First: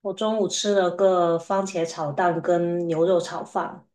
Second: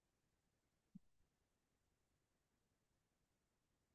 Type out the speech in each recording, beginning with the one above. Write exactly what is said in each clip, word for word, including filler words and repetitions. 我中午吃了个番茄炒蛋跟牛肉炒饭。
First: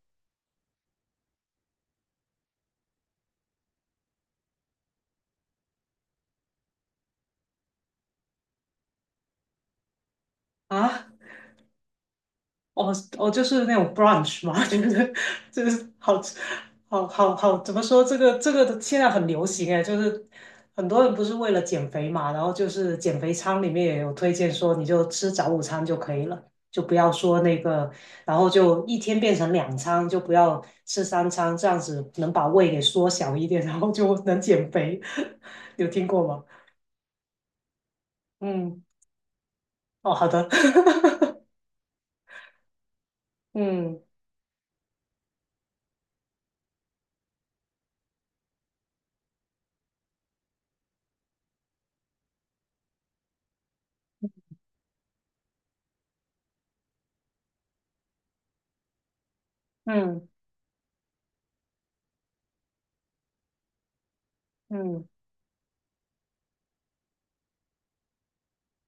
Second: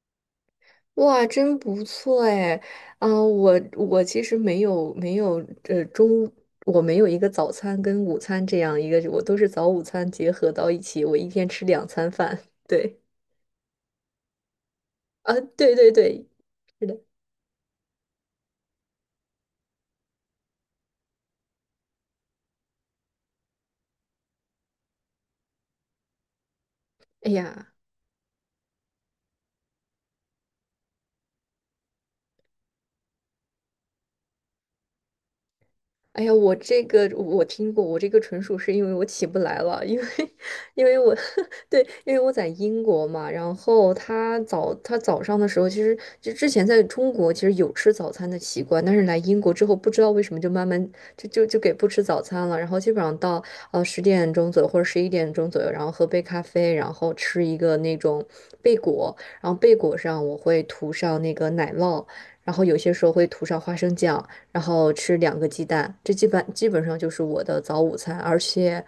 哇，真不错哎！啊、我我其实没有没有呃中，我没有一个早餐跟午餐这样一个，我都是早午餐结合到一起，啊，我一天吃两餐饭。哦对，哦，就是那种 brunch 嘛，就是啊，就对是对好对，吃。是的。好好好，怎么说这个这个的现在很流行哎，就是很多人不是为了减肥嘛，然后就是减肥餐里面也有推荐说你就吃早午餐就可以了，就不要哎说那呀。个，然后就一天变成两餐，就不要吃三餐，这样子能把胃给缩小一点，然后就能减肥。有听哎过呀，吗？我这个我听过，我这个纯属是嗯。因为我起不来了，因为 哦，好的。因为我 对，因为我在英国嘛，然后嗯，他早他早上的时候，其实就之前在中国其实有吃早餐的习惯，但是来英国之后，不知道为什么就慢慢就就就给不吃早餐了，然后基本上到呃十点钟左右或者十一点钟左右，然后喝杯咖啡，然后吃一个那种贝果，然后贝果嗯上我会涂上那个奶酪，然后有些时候会涂上花生酱。然后嗯，吃两个鸡蛋，这基本基本上就是我的早午餐。而且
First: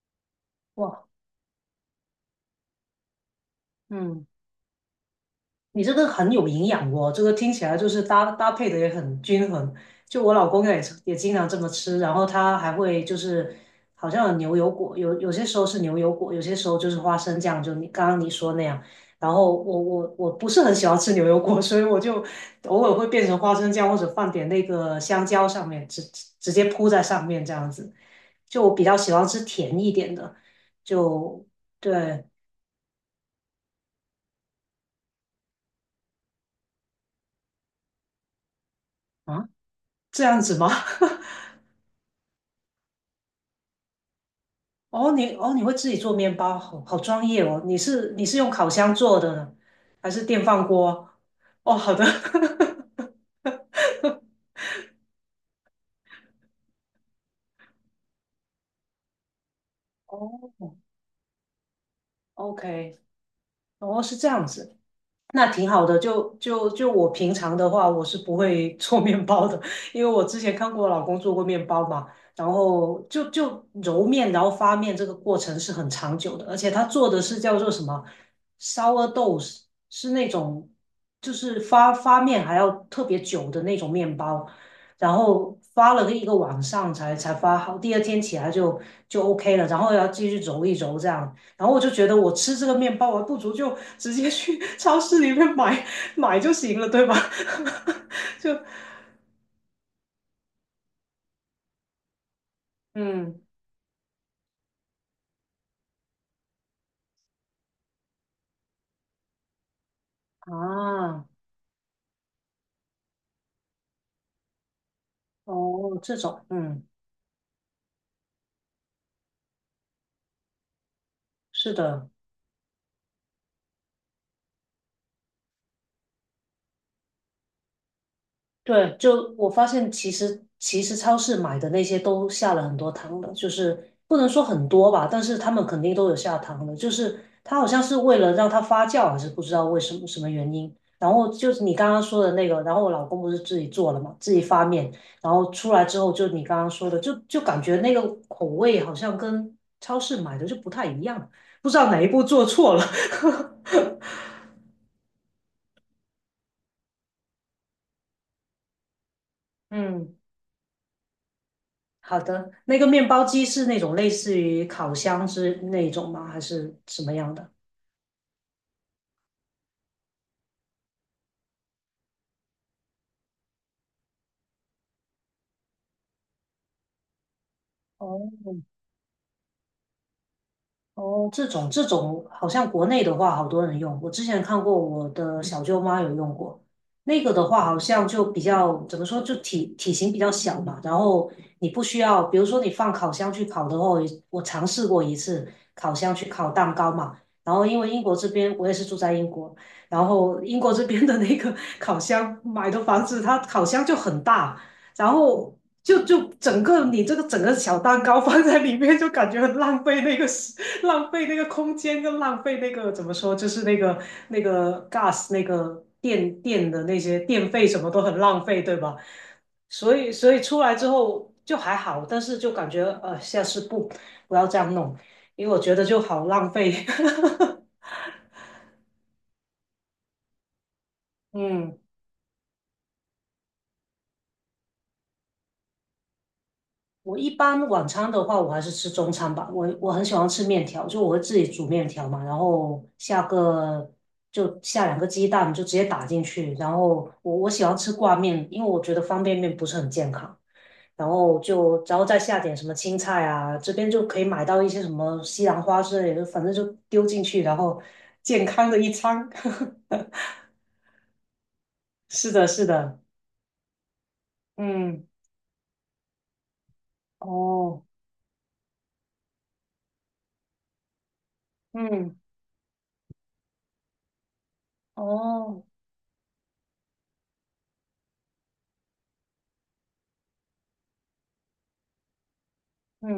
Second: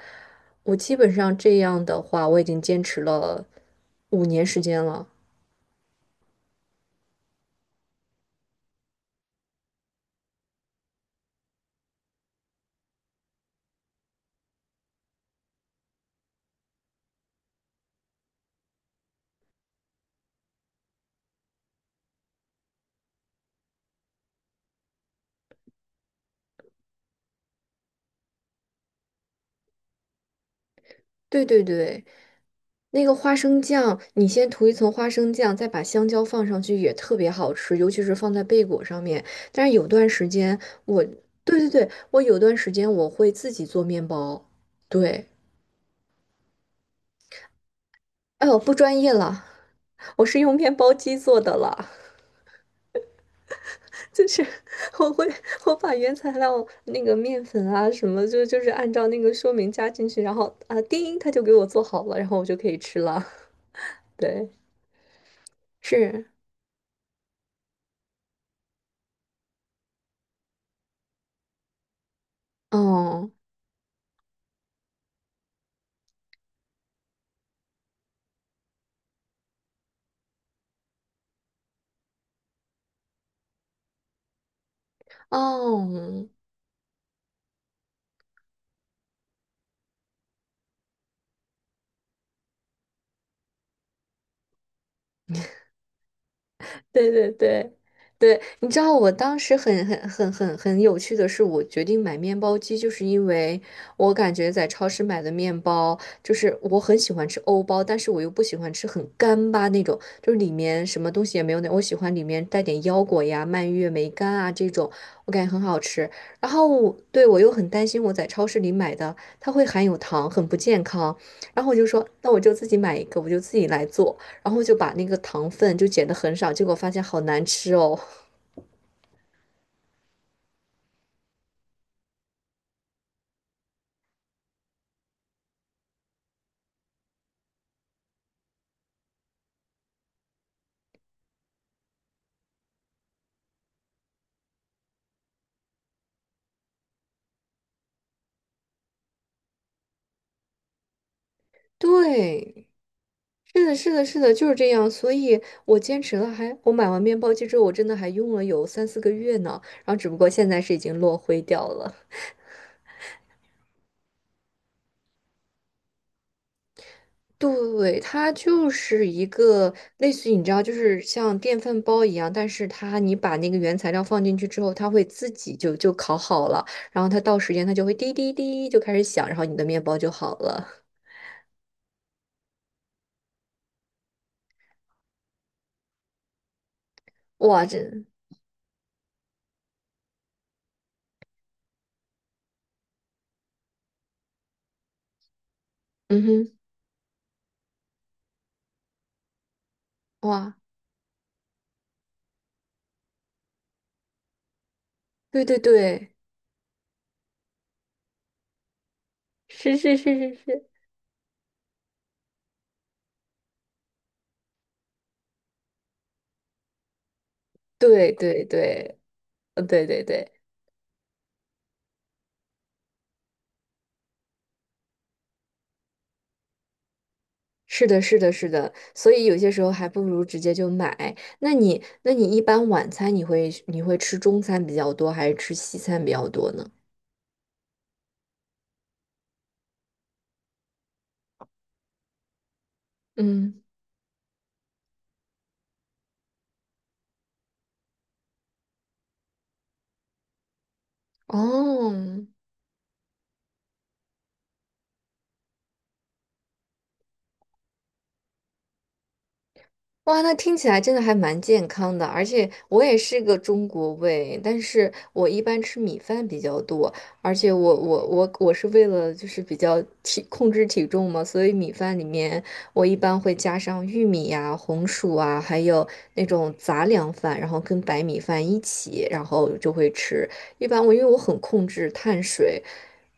我基哇，本上这样的话，我已经坚持了五嗯。年时间了。你这个很有营养哦，这个听起来就是搭搭配的也很均衡。就我老公也是也经常这么吃，然后他还会就是好像有牛油果，有有些时候是牛油果，有些时候就是花生酱，就你刚刚你说那样。然后我我我不是很喜欢吃牛油果，所以我就偶尔会变成花生酱，或者放点那个香蕉上面，直直接铺在上面这样子。就我比较喜欢吃甜一点的，就对对对，对那个花生酱，你先涂一层花生酱，再把香蕉放上去，也特别好吃，尤其是放在贝果上面。啊，但是有段这时样子间吗？我，对对对，我有段时间我会自己做面包。哦，对，你哦，你会自己做面包，好好专业哦。你是你是哎用呦，烤不箱专业做的了，呢，还是我是电用饭面包锅？机做的哦，了。好的。就是我会我把原材料那个面粉啊什么，就就是按照那个说明加进去，然后哦啊叮，它就给我做好了，然后我就可以，O K，吃了。哦，是这样对，子。那挺好的，是，就就就我平常的话，我是不会 做面包的，因为我之前看过我老公做过面包嘛，然后就哦就揉面，然后发面这个过程是很长久的，而且他做的是叫做什么 sourdough，是是那种就是发发面还要特别久的那种面包，然后发了一哦，个晚上才才发好，第二天起来就就 OK 了，然后要继续揉一揉这样，然后我就觉得我吃这个面包，我还不如就直接去 超市里面买买就行了，对对吧？对对 对，就你知道我当时很很很很很有趣的是，我决定买面包机，就是因嗯为我感觉在超市买的面包，就是我很喜欢吃欧包，但是我又不喜欢吃很干巴那种，就是里面什么啊东西也没有那，我喜欢里面带点腰果呀、蔓越莓干啊这种，我感觉很好哦，吃。这种然后嗯我对我又很担心我在超市里买的它会含有糖，很不健康，然后是我就说，的。那我就自己买一个，我就自己来做。然后就把那个糖分就减得很少，结果发现好难吃哦。对，就我发现，其实其实超市买的那些都下了很多糖的，就是不能说很多吧，但是他们肯定都有下糖的，就是它好像是为了让它发酵，还是不知道为什么什么原因。然后就是你刚刚说的那个，然后我老公不是自己做了嘛，自己发面，然后出来之后，就你刚刚说的，就就感觉那个口味好像跟超市买的就不太一样，不知道哪一步做对，错了。是的，是 的，是的，就是这样。所以我坚持了还，我买完面包机之后，我真的还用了有三四个月呢。然后只嗯，不过现在是已经落灰掉了。好的。那个面包机是那种类似于烤箱是那种吗？还是什么样的？对，它就是一个类似于你知道，就是像电饭煲一样，但是它你把那个原材料放进去之后，它会自己就就烤好了，然后它到时间它就会滴哦，滴滴就开始响，然后你的面包就好了。哦，这种这种好像国内的话，好多人用。我之前看过，我的小舅妈有用过。那个的话，哇，好这，像就比较怎么说，就体体型比较小嘛。然后你不需要，比如说你放烤箱去烤的话，我尝试过一次烤箱嗯去烤哼，蛋糕嘛。然后因为英国这边我也是住在英国，然后哇。英国这边的那个 烤箱买的房子，它烤箱就很大，然对后对就对。就整个你这个整个小蛋糕放在里面，就感觉很是浪是费是那个是时是，浪费那个空间跟浪费那个怎么说，就是那个那个 gas 那个电电的那些电费什么都对很浪对费，对吧？对，呃，对所对以所对，以出来之后就还好，但是就感觉呃下次不不要这样弄，因为我觉得就好浪费。是的，是的，是的，所以有些时候还不如直接就买。那嗯。你，那你一般晚餐你会你会吃中餐比较多，还是吃西餐比较多呢？我一般晚餐的话，我还是吃中餐吧。我我很喜欢吃面条，就我会自己煮面条嘛，然后下嗯，个就下两个鸡蛋，就直接打进去。然后我我喜欢吃挂面，因为我觉得方便面不是很健康。然后就哦，然后再下点什么青菜啊，这边就可以买到一些什么西兰花之类的，反正就丢进去，然后 健康的一餐。哇，那听起来真的还蛮健康的，而是的，且是我也的，是个中国胃，但是嗯，我一般吃米饭比较多，而且我哦，我我我是为了就是比较体控制体重嘛，所以米饭里嗯，面我一般会加上玉米呀、红薯啊，还哦，有那种杂粮饭，然后跟白米饭一起，然后就会吃。一般我因为我很控制碳水，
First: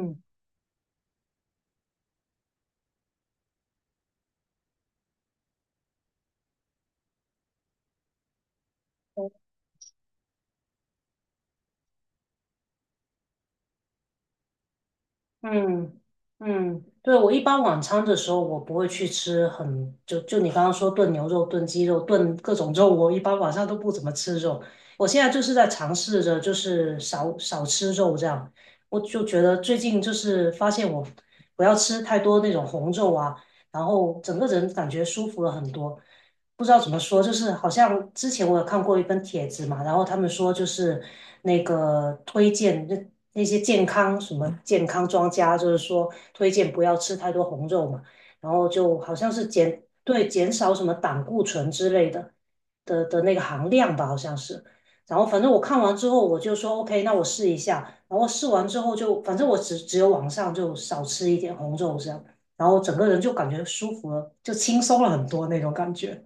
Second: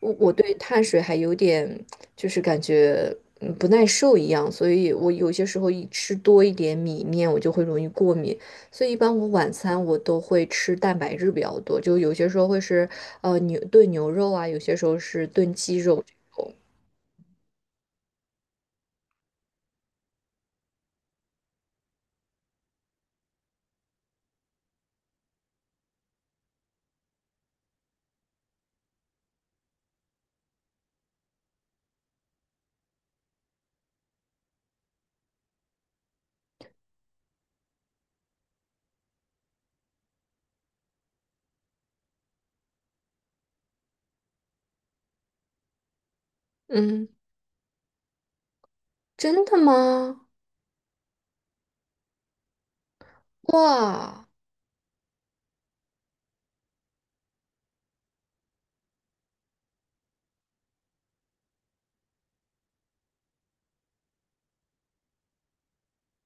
我我对碳水还有点。就是感觉嗯不耐受一样，所以我有些时候一吃多一点米面，我就会容易过敏。所以一般我哦，晚餐我都会吃蛋白质比较多，就有些时候会是呃牛炖牛肉啊，有些时候是炖鸡肉嗯这种。嗯，对，我一般晚餐的时候，我不会去吃很，就就你刚刚说炖牛肉、炖鸡肉、炖各种肉，我一般晚上都不怎么吃肉。我现在就是在尝试着，就是少少吃肉这样。我就觉得最近就是发现我不要吃太多那种红肉啊，然后整个人感觉舒服了很多。不知道怎么说，就是好像之前我有看过一份帖子嘛，然后他们说就是那个推荐那那些健康什么健康专家，就是说推荐不要嗯，吃太多红肉嘛，然后就好像真是的减对吗？减少什么胆固醇之类的的的那个含量吧，好哇！像是。然后反正我看完之后我就说 OK，那我试一下。然后试完之后就反正我只只有晚上就少吃一点红肉这样，然后整个人就感觉舒服了，就轻松了很多那种感觉。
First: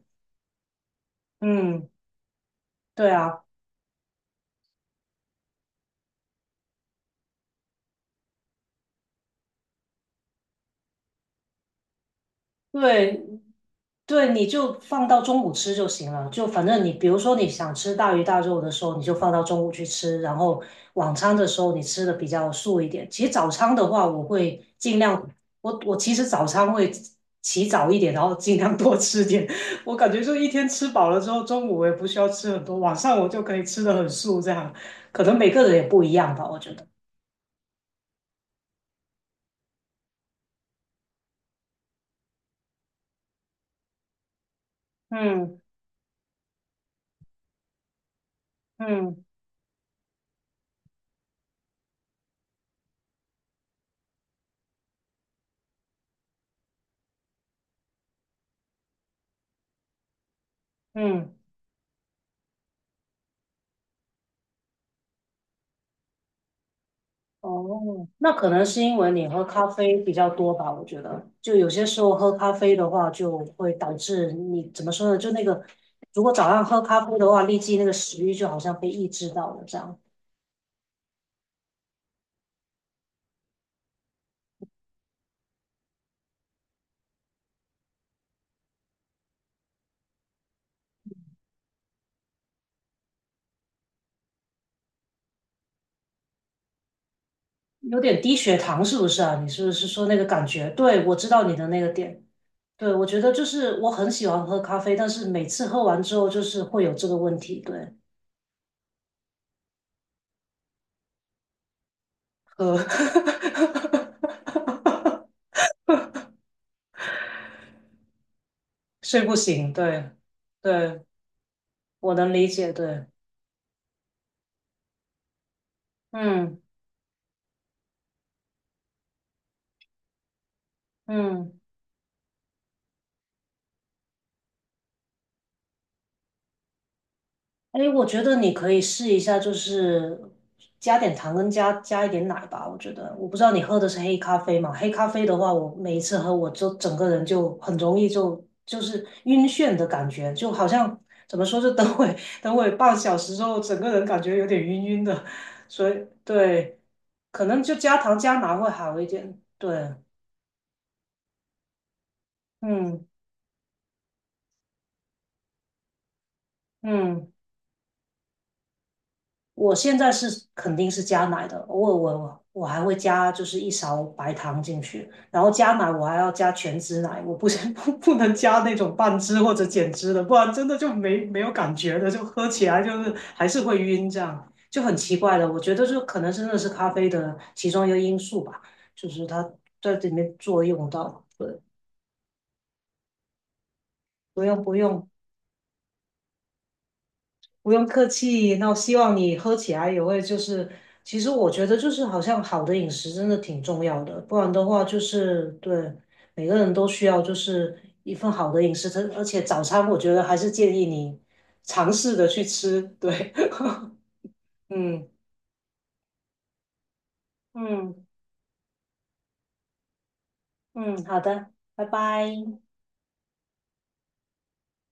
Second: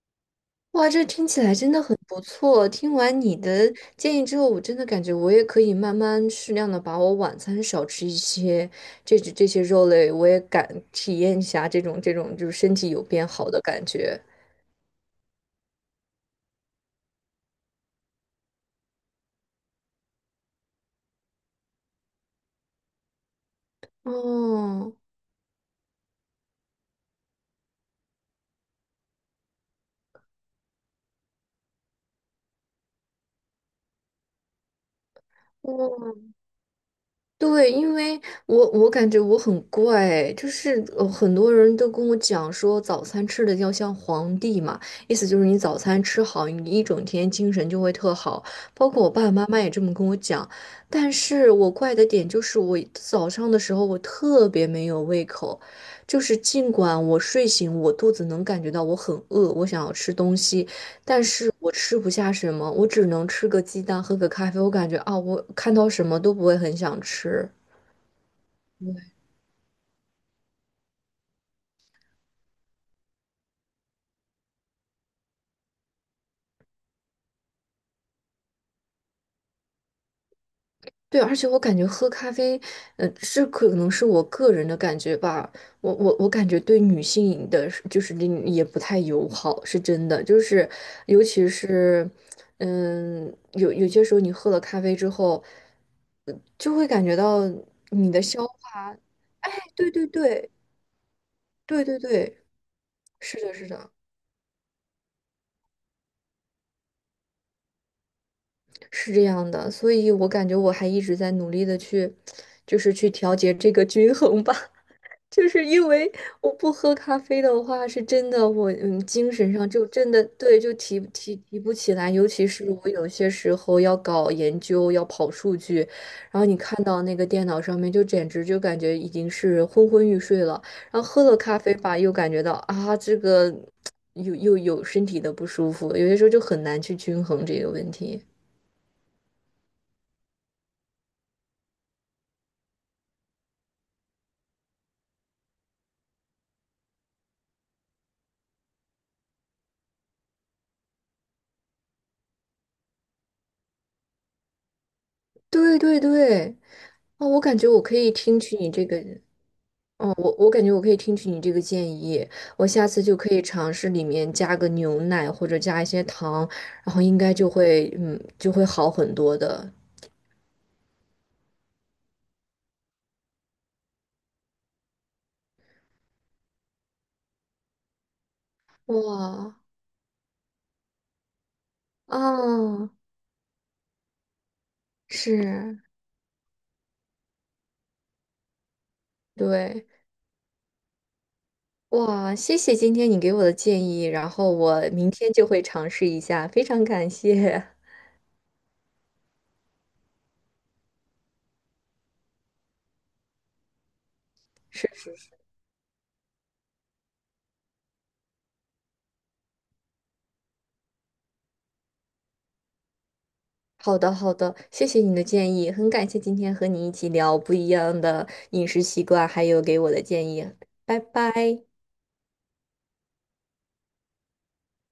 哇，这听起来真的嗯，很不错。听对完你啊，的建议之后，我真的感觉我也可以慢慢适量的把我晚餐少吃一些，这这些肉类，我也敢体验一下这种这种就是身体有对变好的感觉。对，你就放到中午吃就行了。就反正你，比如说你想吃大鱼大肉的时候，你就放到中午去吃。然后晚餐的时候，你吃的比较素一点。其实早餐的话，我会哦，尽量，我我其实早餐会起早一点，然后尽量多吃点。我感觉就一天吃饱了之后，中午我也不需要吃很多，晚上我就可以吃的很素，这样可能每个人也不一哇！样吧，我觉得。对，因为我我感觉我很怪，就是呃很多人都跟我讲说早餐吃的要像皇帝嘛，意思就是你嗯，早餐吃好，你一整天精神就会特好。包括我嗯爸爸妈妈也这么跟我讲，但是我怪的点就是我早上的时候我特别没有胃口，就是尽管我睡醒，我肚子能感觉到我很饿，我想要吃东西，但嗯。是我吃不下什么，我只能吃个鸡蛋，喝个咖啡。我感觉啊，我看到什么都不会很想吃。哦，那可能是因为你喝咖啡比较多吧，我觉得，就有些时候喝咖啡的话，就会导致你怎么说呢？就那个，如果早上喝咖啡的话，立即那个食欲就好像被抑制到了，这样对，而且我感觉喝咖啡，呃，是可能是我个人的感觉吧。我我我感觉对女性的是就是也不太友好，是真的。就是尤其是，嗯，有有些时候你喝了咖啡之后，呃就会感觉到有你点的低消血糖，化，是不是啊？你哎，是不是对说对那个感对觉？对，我知道你的那对个对点。对，对，我觉得是就的，是是我的。很喜欢喝咖啡，但是每次喝完之后就是会有这个问题，对，是这样的，所以我感觉我还一直在努力的去，喝 就是去调节 这个均衡吧。就是因为我不喝咖啡的话，是真的我嗯睡精不神上醒，就对，真的对就提对，提提不起来，我尤能其理是解，我对，有些时候要搞研究，要跑数据，然后你嗯。看到那个电脑上面就简直就感觉已经是昏昏欲睡了，然后喝了嗯，咖啡吧，又感觉到啊这个 又又有身体的不舒服，有些时候就很难去均衡这个哎，问我觉题。得你可以试一下，就是加点糖跟加加一点奶吧。我觉得，我不知道你喝的是黑咖啡嘛？黑咖啡的话，我每一次喝，我就整个人就很容易就就是晕眩的感觉，就好像怎么说，就等会 等会半小时之后，整个人感觉有点晕晕的。对所对以对，对，哦，我可感能觉就我可加以糖加听奶取会你这个，好一点。对，哦，我我感觉我可以听取你这个建议，我下次嗯就可以尝试里面加个牛奶或者加一些糖，然后应嗯。该就会，嗯，就会好很多的。我现在是肯定是加奶的，偶尔我我我还会加就是一勺白糖进去，然后加奶我还要加全脂奶，我不是 不不能加那种半脂或哇，者减脂的，不然真的就没没有感觉的，就喝起来啊，就是还是会晕，这样就很奇是，怪的。我觉得就可能真的是咖啡的其中一个因素吧，就是它对，在里面作用到，对，哇，谢谢今天你给我的建议，然不后用不我用明天就会尝试一下，非常感谢。不用 客气，那我希望你喝起来也会就是，其实我觉得就是好像好的饮食真的挺重要的，不然的话就是。是对每个人都需要就是一份好的饮食，它而且早餐我觉得还是建议你尝试着去吃，对，好的，好的，谢谢嗯，你的建议，很感谢今天和你一起聊不一样嗯的饮食习惯，还有给我的建议，拜嗯，好的，拜。拜拜。